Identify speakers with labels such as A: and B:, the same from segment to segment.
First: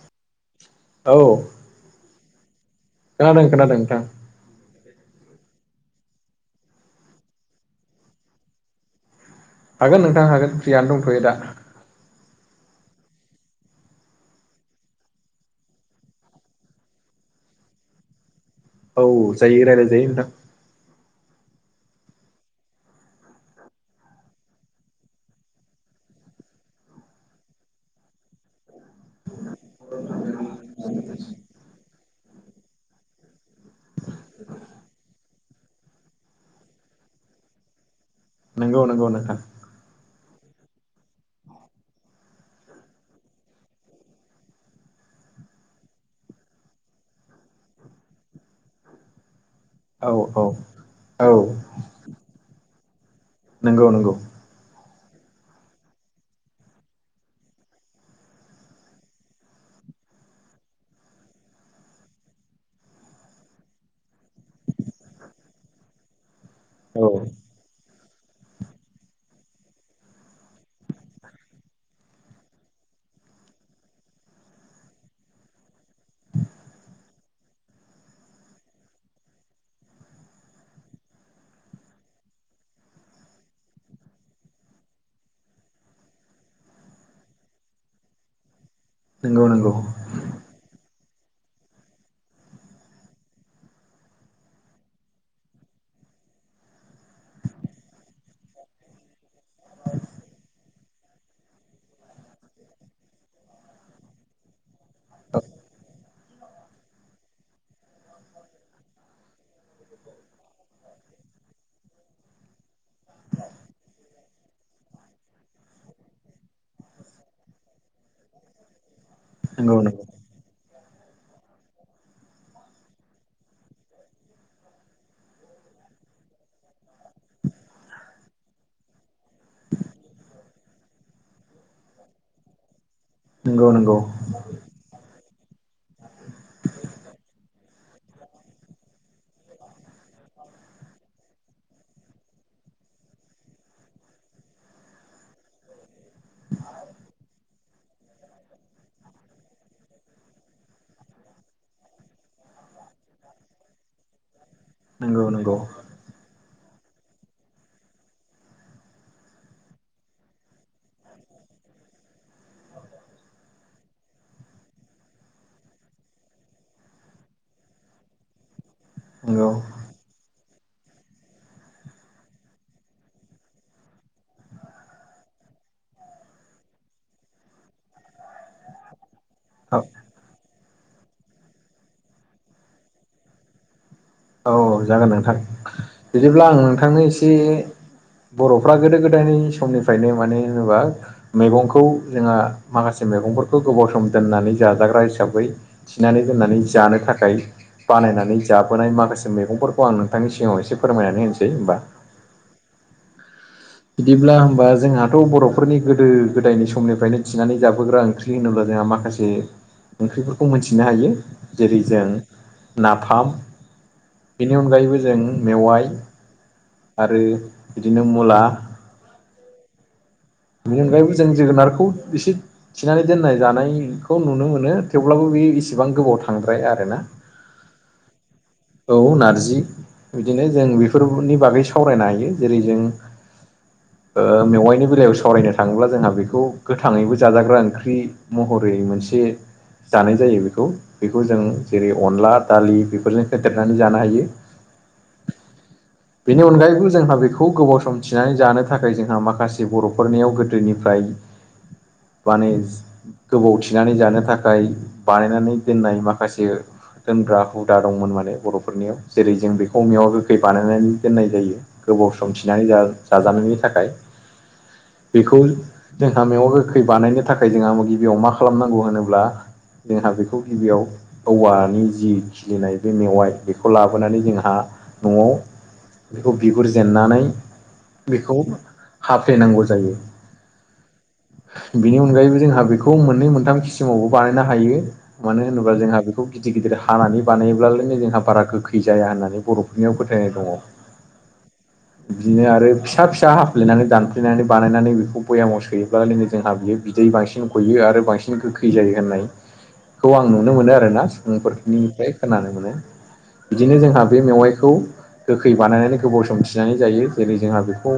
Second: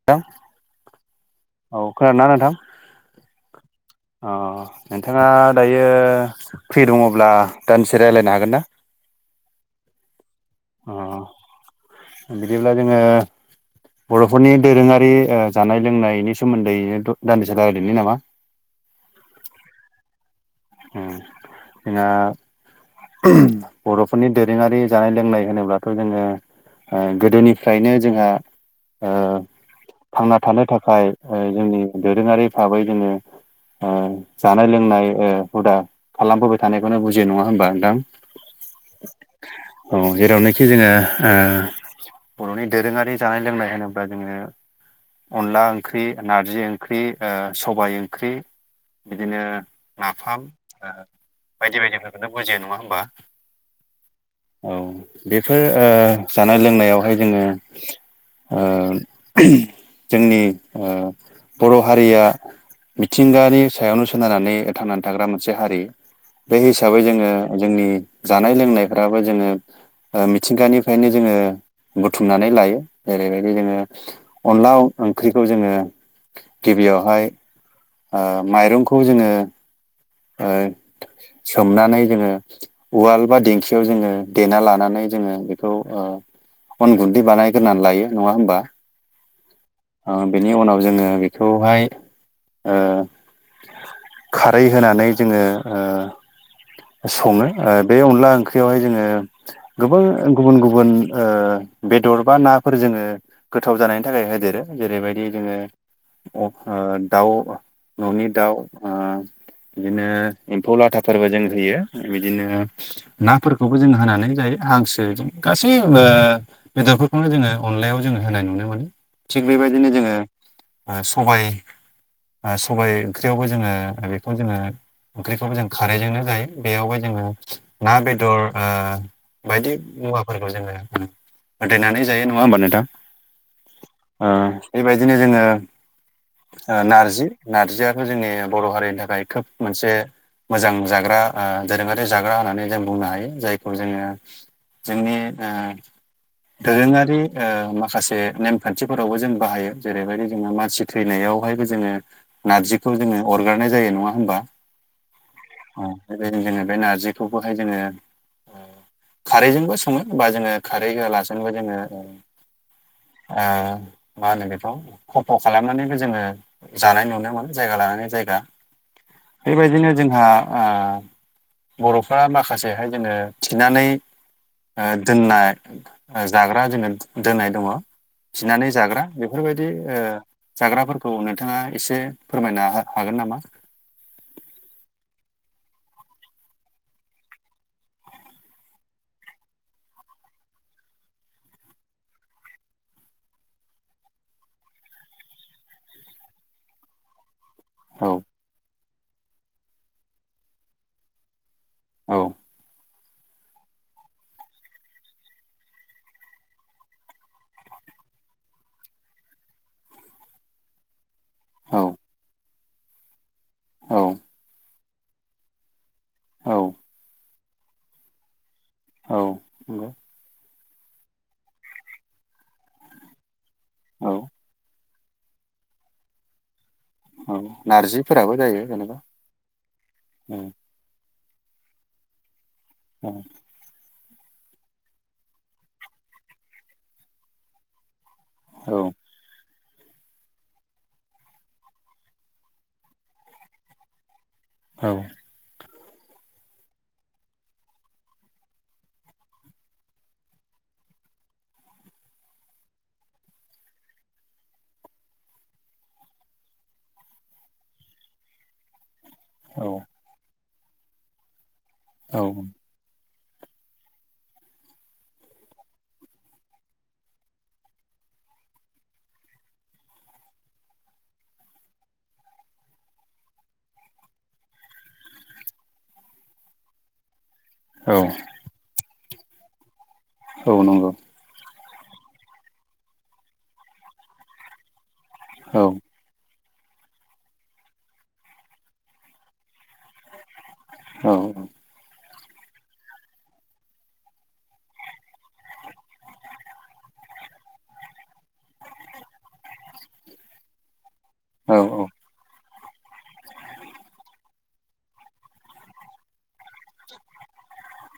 A: [inaudible]
B: औ।
A: औ खोनादोंना नोंथां?
B: खोनादों खोनादों नोंथां।
A: अ नोंथांङा दायो फ्रि दंङ'ब्ला दान्दिसे रायलायनो हागोनना? [inaudible]
B: हागोन नोंथां हागोन फ्रियानो दंथ'यो दा
A: उम बिदिब्ला जोंङो बर'फोरनि दोरोंङारि ओ जानाय-लोंनायनि सोमोन्दैनो द दान्दिसे रायलायनि नामा
B: औ जायो रायलाय जायो नोंथां।
A: उम जोंङा [unintelligible] बर'फोरनि दोरोङारि जानाय लोंनाय होनोब्लाथ' जोङो ओ गोदोनिफ्रायनो जोंहा ओ थांना थानो थाखाय ओ जोंनि दोरोङारि थाबाय जोङो ओ जानाय लोंनाय ओ हुदा खालामबोबाय थानायखौनो बुजियो नङा होनबा नोंथां?
B: नोंगौ नोंगौ नोंथां।
A: औ जेरावनोखि जोङो ओह बर'नि दोरोङारि जानाय लोंनाय होनोब्ला जोङो अनला ओंख्रि नारजि ओंख्रि ओ सबाय ओंख्रि बिदिनो
B: औ औ
A: नाफाम ओ
B: औ
A: बायदि बायदिफोरखौनो बुजियो नङा होमबा?
B: नोंगौ नोंगौ।
A: औ बेफोर ओ जानाय-लोंनायावहाय जोंङो ओ जोंनि ओ बर' हारिया मिथिंगानि सायावनो सोनारनानै थांनानै थाग्रा मोनसे हारि बे हिसाबै
B: औ
A: जोंङो जोंनि जानाय लोंनायफ्राबो जोङो ओ मिथिंगानिफायनो जोङो बुथुमनानै लायो जेरैबायदि जोङो अनला [unintelligible] ओंख्रिखौ जोंङो गिबियावहाय ओ माइरंखौ जोङो ओ सोमनानै जोंङो उवाल बा दिंखियाव जोङो देना लानानै जोङो बेखौ अन गुन्दै बानायग्रोनानै लायो नंङा होमबा
B: नंगौ नंगौ।
A: ओ बेनि उनाव जोङो बेखौहाय ओ [unintelligible] होनानै जोङो ओ सङो ओ बे अनला ओंख्रियावहाय जोङो गोबां गुबुन गुबुन ओ- बेदर बा नाफोर जोङो गोथाव जानायनि थाखाय होदेरो जेरैबायदि जोङो दाउ न'नि दाउ बिदिनो एम्फौ लाथाफोरबो जों होयो बिदिनो नाफोरखौबो जों होनानै जायो हांसो जों गासै ओ बेदरफोरखौनो जोङो अनलायाव जोङो होनाय नुनो मोनो थिग
B: नंगौ नंगौ
A: बेबायदिनो जोङो सबाय सबाय ओंख्रियावबो जोङो बे बे जोङो ओंख्रिखौबो जों खारैजोंनो जायो बेयाव [unintelligible] जोङो ना बेदर ओ बायदि मुवाफोरखौ जोङो होथैनानै जायो नङा होमबा नोंथां
B: नंगौ नंगौ
A: ओ- बेबायदिनो जोङो नारजि नारजियाथ' जोंनि बर' हारिनि थाखाय खोब मोनसे मोजां जाग्रा दोरोङारि जाग्रा होननानै जों बुंनो हायो जायखौ जोङो जोंनि ओ- दोरोङारि माखासे नेमखान्थिफोरावबो जों बाहायो जेरैबायदि जोङो मानसि थैनायावहायबो जोङो नारजिखौ जोङो अरगारनाय जायो नङा होमबा?
B: नोंगौ नोंगौ
A: अ बेबायदिनो जोङो बे नारजिखौबोहाय जोङो खारैजोंबो सङो होमबा जोङो खारै होलाजोंबो जोङो ओ- मा होनो बेखौ खफ' खालामनानैबो जोङो जानाय नुनो मोनो जायगा लानानै जायगा
B: नंगौ
A: बेबायदिनो जोंहा बर'फ्रा माखासेहाय जोङो थिनानै दोननाय जाग्रा जोङो दोननाय दङ थिनानै जाग्रा बेफोरबायदि
B: औ
A: ओ- जाग्राफोरखौ नोंथाङा एसे फोरमायनो हा- हागोन नामा
B: औ- जागोन नोंथां बिदिब्ला आं नोंथांनो एसे बर'फ्रा गोदो गोदायनि समनिफ्रायनो मानो होनोबा मैगंखौ जोंहा माखासे मैगंफोरखौ गोबाव सम दोननानै जाजाग्रा हिसाबै थिनानै दोननानै जानो थाखाय
A: औ
B: बानायनानै जाबोनाय माखासे मैगंफोरखौ आं नोंथांनि सिगाङाव एसे फोरमायनानै होनोसै होमबा
A: औ
B: बिदिब्ला होमबा जोंहाथ' बर'फोरनि गोदो गोदायनि समनिफ्रायनो थिनानै जाबोग्रा ओंख्रि ओंख्रि होनोब्ला जोंहा माखासे ओंख्रिफोरखौ मोनथिनो हायो
A: औ
B: जेरै जों नाफाम
A: औ
B: बेनि अनगायैबो जों मेवाइ
A: औ
B: आरो बिदिनो मुला
A: औ नंगौ
B: बेनि अनगायैबो जों जोगोनारखौ एसे थिनानै दोननाय
A: औ
B: जानायखौ नुनो मोनो थेवब्लाबो बेयो इसेबां गोबाव थांद्राया आरेना।
A: औ नारजिफोराबो जायो जेनेबा
B: औ- नारजि
A: औ
B: बिदिनो जों फोरनि बागै सावरायनो हायो जेरै जों
A: औ
B: ओ मेवाइनि बेलायाव सावरायनो थाङोब्ला जोंहा बेखौ गोथाङैबो जाजाग्रा ओंख्रि। महरै मोनसे जानाय जायो बेखौ, बेखौ जों जेरै अनला दालि बेफोरजों होेदेरनानै जानो हायो।
A: औ।
B: बेनि अनगायैबो जोंहा बेखौ गोबाव सम थिनानै जानो थाखाय जोंहा माखासे बर' हखरनायाव गोदोनिफ्राय माने गोबाव थिनानै जानो थाखाय बानायनानै दोननाय माखासे दोनग्रा हुदा दंमोन माने बरफोरनियाव जेरै जों
A: औ
B: बेखौ मेवाइ गोखै बानायनानै दोननाय जायो गोबाव सम
A: औ
B: थिनानै जाजानायनि थाखाय बेखौ जोंहा मेवा गोखै बानायनो थाखाय जोंहा गिबियाव मा खालामनांगौ होनोब्ला जोंहा बेखौ गिबियाव औवानि जि खिलिनाय बे मेवाइ बेखौ लाबोनानै जोंहा न'आव बेखौ बिगुर जेननानै बेखौ हाफ्लेनांगौ जायो।
A: अ नंगौ।
B: बेनि अनगायैबो जोंहा बेखौ मोननै मोनथाम खिसिमावबो बानायनो हायो, मानो
A: औ
B: होनोब्ला जोंहा बे खौ गिदिर गिदिर हानानै बानायोब्लालायनो जोंहा बारा गोखै जाया होननानै बर'फोरनियाव फोथायनाय दङ।
A: औ।
B: बिदिनो आरो फिसा फिसा हाफ्लेनानै दानफ्लेनानै बानायनानै बेखौ बयामाव सोयोब्लालायनो जोंहा बियो बिदै बांसिन गयो आरो बांसिन गोखै जायो होननाय खौ आं नुनो मोनो आरोना, सुबुंफोरनिफ्राय खोनानो मोनो। बिदिनो जोंहा बे मेवाइखौ गोखै बानायनानै गोबाव सम थिनानै जायो जेरै जोंहा बेखौ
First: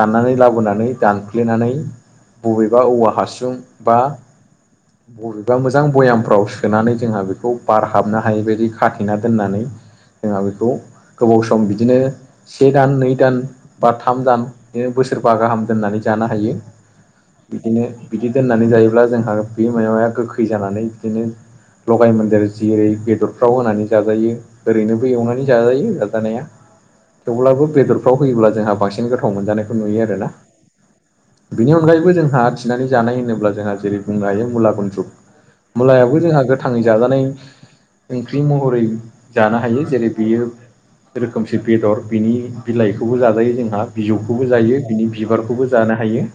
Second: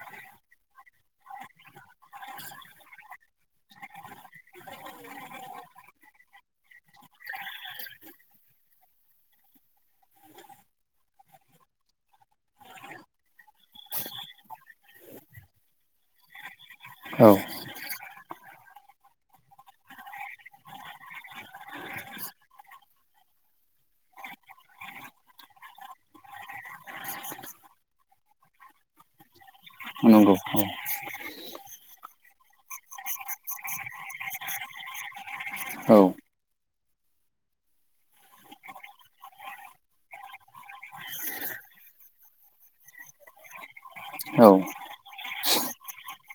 B: दाननानै लाबोना दानफ्लेनानै बबेबा औवा हासुं बा
A: [inaudible]
B: बबेबा मोजां बयामफ्राव सोनानै जोंहा बेखौ बार हाबनो हायिबायदि खाथेना दोननानै जोंहा बेखौ गोबाव सम बिदिनो से दान, नै दान, बा थाम दान बिदिनो बोसोरफा गाहाम दोननानै जानो हायो।
A: औ।
B: बिदिनो बिदि दोननानै जायोब्ला जोंहा बे मेवाइया गोखै जानानै बिदिनो लगाय मोन्देर जेरै बेदरफ्राव होनानै जाजायो, ओरैनोबो एवनानै जाजायो जाजानाया। थेवब्लाबो बेदरफ्राव होयोब्ला जोंहा बांसिन गोथाव मोनजानायखौ नुयो आरोना।
A: औ।
B: बेनि अनगायैबो जोंहा थिनानै जानाय होनोब्ला जोंहा जेरै बुंनो हायो मुला गुनद्रुग।
A: औ
B: मुलायावबो जोंहा गोथाङै जाजानाय ओंख्रि महरै जानो हायो जेरै बेयो रोखोमसे बेदर बिनि बिलाइखौबो जाजायो जोंहा
A: औ
B: बिजौखौबो जायो बिनि बिजौ बिबारखौबो जानो हायो।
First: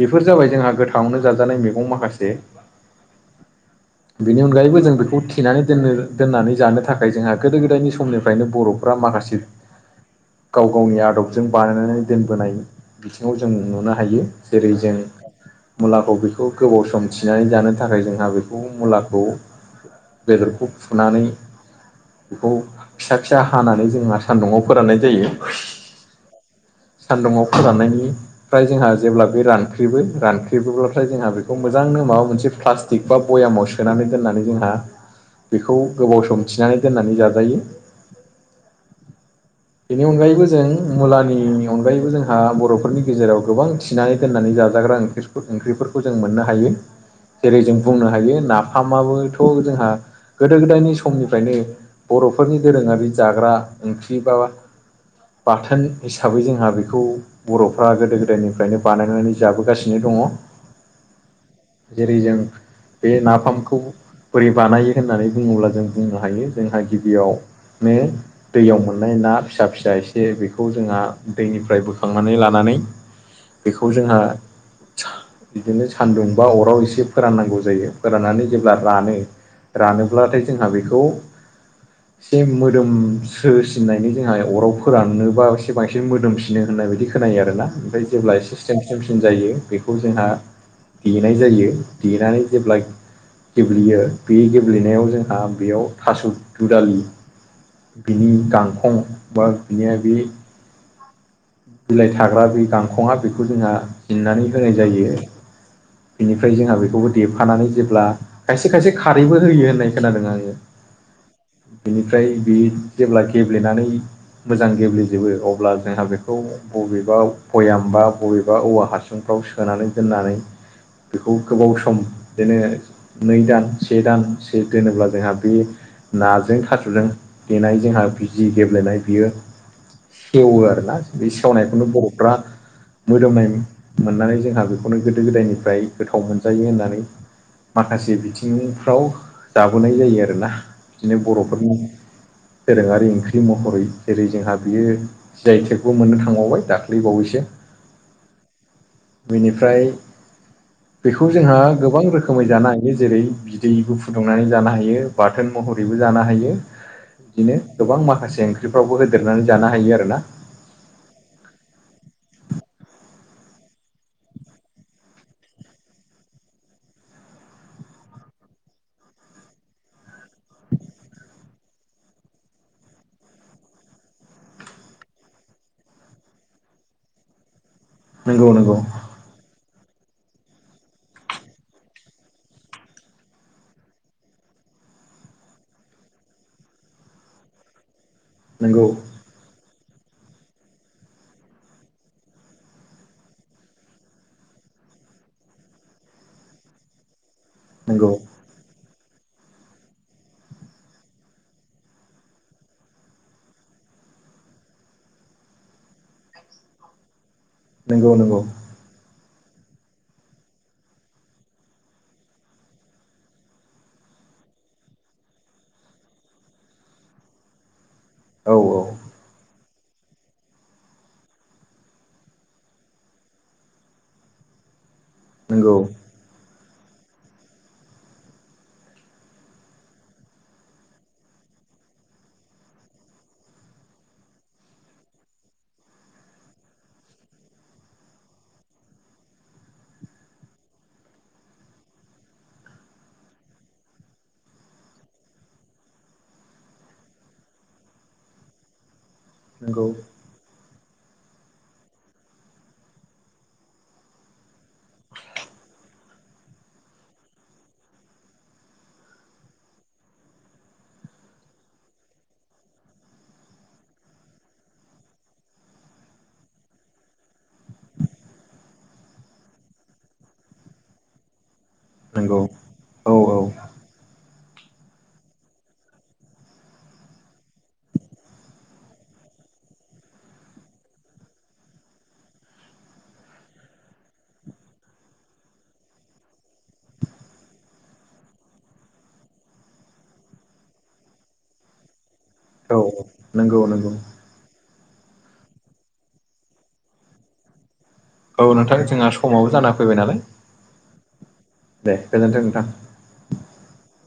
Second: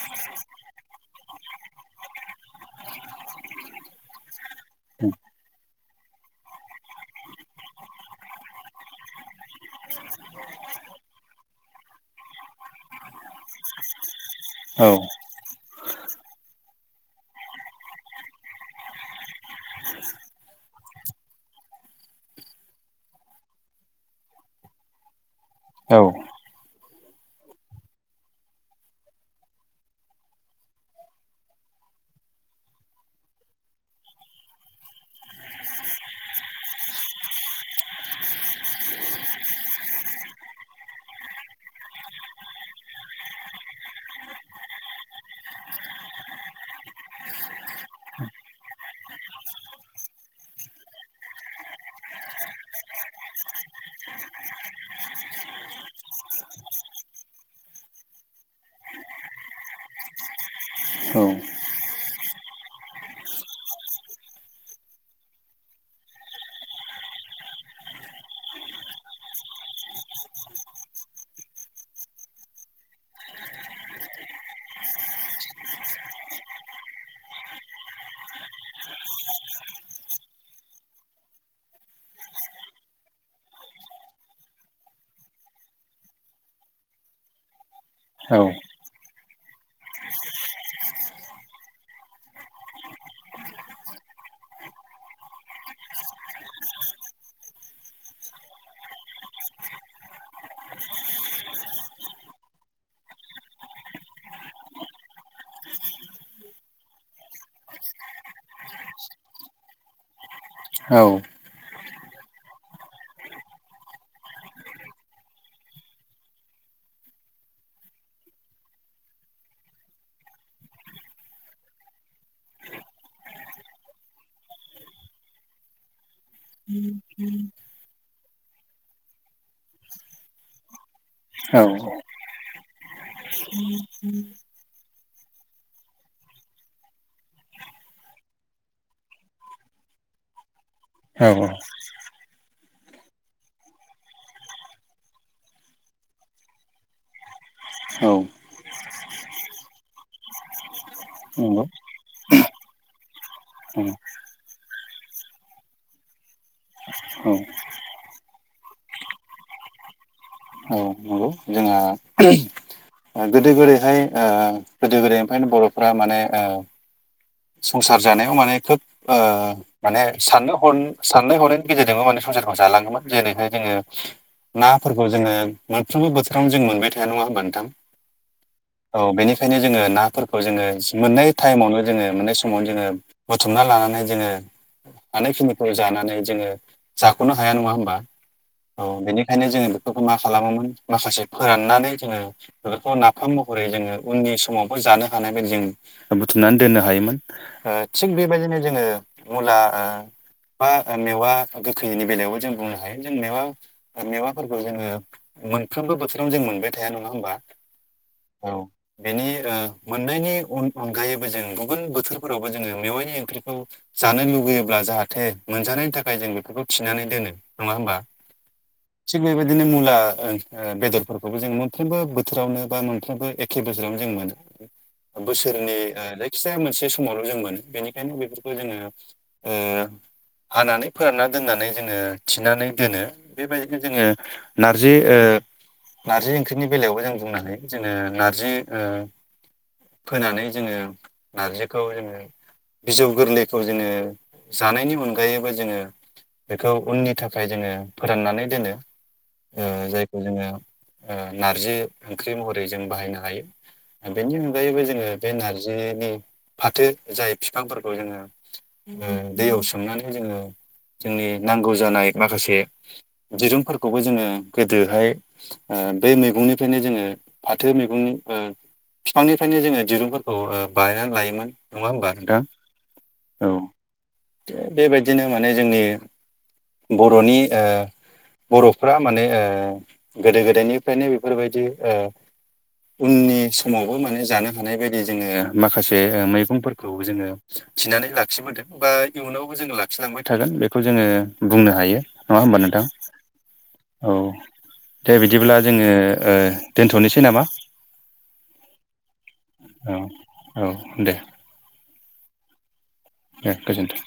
B: बेफोर जाबाय जोंहा गोथाङावनो जाजानाय मैगं माखासे।
A: [unintelligible]
B: बेनि अनगायैबो जों बेखौ थिनानै दोननो दोननानै जानो थाखाय जोंहा गोदो गोदायनि समनिफ्रायनो बर'फ्रा माखासे
A: [inaudible]
B: गाव गावनि आदबजों बानायनानै दोनबोनाय बिथिङाव जों नुनो हायो जेरै जों
A: औ
B: मुलाखौ बेखौ गोबाव सम थिनानै जानो थाखाय जोंहा बेखौ मुलाखौ बेदरखौ फुनानै बेखौ फिसा फिसा हानानै जोङो सान्दुंआव फोराननाय जायो।
A: औ
B: सान्दुुंआव फोराननायनि फ्राय जोंहा जेब्ला बे रानख्रेबो रानख्रेबोब्लाथाय जोंहा बेखौ मोजांनो माबा मोनसे प्लास थिग बा बयामाव सोनानै दोननानै जोंहा बेखौ गोबाव सम थिनानै दोननानै जाजायो। बेनि अनगायैबो जों मुलानि अनगायैबो जों बर'फोरनि गेजेराव गोबां थिनानै दोननानै जाजाग्रा ओंख्रि ओंख्रिफोरखौ जों मोननो हायो जेरै जों बुंनो हायो नाफामाबोथ' जोंहा गोदो गोदायनि समनिफ्रायनो बरफोरनि दोरोङारि जाग्रा ओंख्रि बा बाथोन हिसाबै जोंहा बेखौ बर'फ्रा गोदो गोदायनिफ्रायनो बानायनानै जाबोगासिनो दङ।
A: औ
B: जेरै जों बे नाफामखौ बोरै बानायो होननानै बुङोब्ला जों बुंनो हायो जोंहा गिबियाव दैयाव मोननाय ना फिसा फिसा एसे बेखौ जोंहा दैनिफ्राय बो खांनानै लानानै बेखौ जोंहा बिदिनो सान्दुं बा अराव एसे फोराननांगौ जायो फोराननानै जेब्ला रानो रानोब्लाथाय जोंहा बेखौ
A: [inaudible]
B: एसे मोदोम सोसिननायनि जोंहा अराव फोराननोबा एसे बांसिन मोदोमसिनो होननाय बायदि बिदि खोनायो आरोना ओमफ्राय
A: नंगौ
B: जेब्ला ए सम सोमसिन जायो बेखौ जोंहा देनाय जायो देनानै जेब्ला गेब्लेयो बे गेब्लेनायाव जोंहा बेयाव थास' दुदालि बिनि गांखं बा बिनिया बे बिलाइ थाग्रा बे गांखंआ बेखौ जोंहा जन्नानै होनाय जायो। बेनिफ्राय जोंहा बेखौबो देफानानै जेब्ला खायसे खायसे खारैबो होयो होननाय खोनादों आङो
A: औ
B: बिनिफ्राय बे जेब्ला गेब्लेनानै मोजां गेब्लेजोबो अब्ला जोंहा बे खौ बबेबा बयामबा बबेबा औवा हासुंफ्राव सोनानै दोननानै बेखौ गोबाव सम दोनो नै दान से दान से दोनोब्ला जोंहा बे नाजों थास'जों देनाय जोंहा जि गेब्लेनाय बियो सेवो आरोना बे
A: औ
B: सेवनायखौनो बर'फ्रा मोदोमनाय मोननानै जोंहा बेखौनो गोदो गोदायनिफ्राय गोथाव मोनजायो होननानै माखासे बिथिंफ्राव जाबोनाय जायो आरोना बिदिनो बर'फोरनि दोरोङारि ओंख्रि महरै जेरै जोंहा बियो जि आइ थेक मोननो थांबावबाय दाख्लैबावैसो बिनिफ्राय
A: [inaudible]
B: बेखौ जोंहा गोबां रोखोमै जानो हायो जेरै बिदै बो फुदुंनानै जानो हायो बाथोन महरैबो जानो हायो बिदिनो गोबां माखासे ओंख्रिफ्रावबो होदेरनानै जानो हायो आरोना
A: औ नंगौ जोंहा गोदो गोदैहाय गोदो गोदायनिफ्रायनो बर'फ्रा माने संसार जानायाव माने खोब माने साननो ह साननाय हरनायनि गेजेरजोंबो माने संसारखौ जालाङोमोन जेरैहाय जोङो नाफोरखौ जोङो मोनफ्रोमबो बोथोरावनो जों मोनबाय थाया नङा होनबानोथां
B: नंगौ नंगौ
A: औ बेनिखायनो जोङो नाफोरखौ जोङो मोननै टाइमावनो जोङो मोन बे समावनो जोङो बुथुमना लानानै जोङो हानायखिनिखौ जानानै जोङो जाख'नो हाया नङा हबा औ
B: नंगौ
A: बेनिखाय ओंखायनो जोङो बेफोरखौ मा खालामोमोन माखासे फोराननानै जोङो बेफोरखौ नाफाम महरै जोङो उननि समावबो जानो हानाय बायदि जों बुथुमनानै दोननो हायोमोन थिग बेबायदिनो जोङो मुला बा मेवा गोखैनि बेलायावबो जों बुंनो हायो जों मेवा मेवाफोरखौ जोङो मोनफ्रोमबो बोथोरावनो जों मोनबाय थाया नङा होमबा
B: नंगौ नंगौ
A: औ बेनि मोननायनि अनगायैबो जों गुबुन बोथोर फोरावबो जोङो मेवाइनि ओंख्रिखौ जानो लुुबैयोब्ला जाहाथे मोनजानायनि थाखाय जों बेफोरखौ थिनानै दोनो नङा होमबा?
B: औ औ।
A: थिग बेबायदिनो मुला बेदरफोरखौबो जोङो मोनफ्रोमबो बोथोरावनो बा मोनफ्रोमबो एखे बोसोरावनो जों मोनो। बोसोरनि
B: नंगौ
A: जायखिजाया मोनसे समावल' जों मोनो बेनिखायनो बेफोरखौ जोङो ओ हानानै फोरानना दोननानै जोङो थिनानै दोनो बेबायदिनो जोङो नारजि नार्जि ओंख्रिनि बेलायावबो जों बुंनो हायो जोङो नारजि ओ फोनानै जोङो नारजिखौ जोङो बिजौ गोरलैखौ जोङो जानायनि अनगायैबो जोङो बेखौ उननि थाखाय जोङो फोराननानै दोनो, ओ
B: नंगौ
A: जाय जोङो ओ नारजि ओंख्रि महरै जों बाहायनो हायो। बेनि अनगायैबो जोङो बे नारजिनि फाथो जाय बिफांफोरखौ जोङो ओ दैयाव सोमनानै जोङो जोंनि नांगौ जानाय माखासे दिरुंफोरखौबो जोङो गोदोहाय ओ बे मैगंनिफ्रायनो जोङो फाथो मैगंनि ओ बिफांनिफ्रायनो जोङो दिरुंफोरखौ ओ बायनानै लायोमोन। नङा होमबा
B: नंगौ
A: नोंथां? औ थिग बेबायदिनो माने जोंनि बर'नि ओ बर'फ्रा माने ओ गोदो गोदायनिफ्रायनो बेफोरबायदि ओ उननि समावबो माने जानो हानाय बायदि जोङो माखासे मै गंफोरखौबो जोङो थिनानै लाखिबोदों बा इयुनावबो जोङो लाखिलांबाय थागोन बेखौ जोङो बुंनो हायो नङा होमबा
B: औ
A: नोंथां?
B: नंगौ नंगौ
A: औ। दे बिदिब्ला जोङो ओ दोनथ'नोसै नामा?
B: औ नोंथां जोंहा समावबो जाना
A: औ
B: फैबाय नालाय,
A: औ दे
B: दे गोजोनथों नोंथां।
A: दे गोजोन्थों।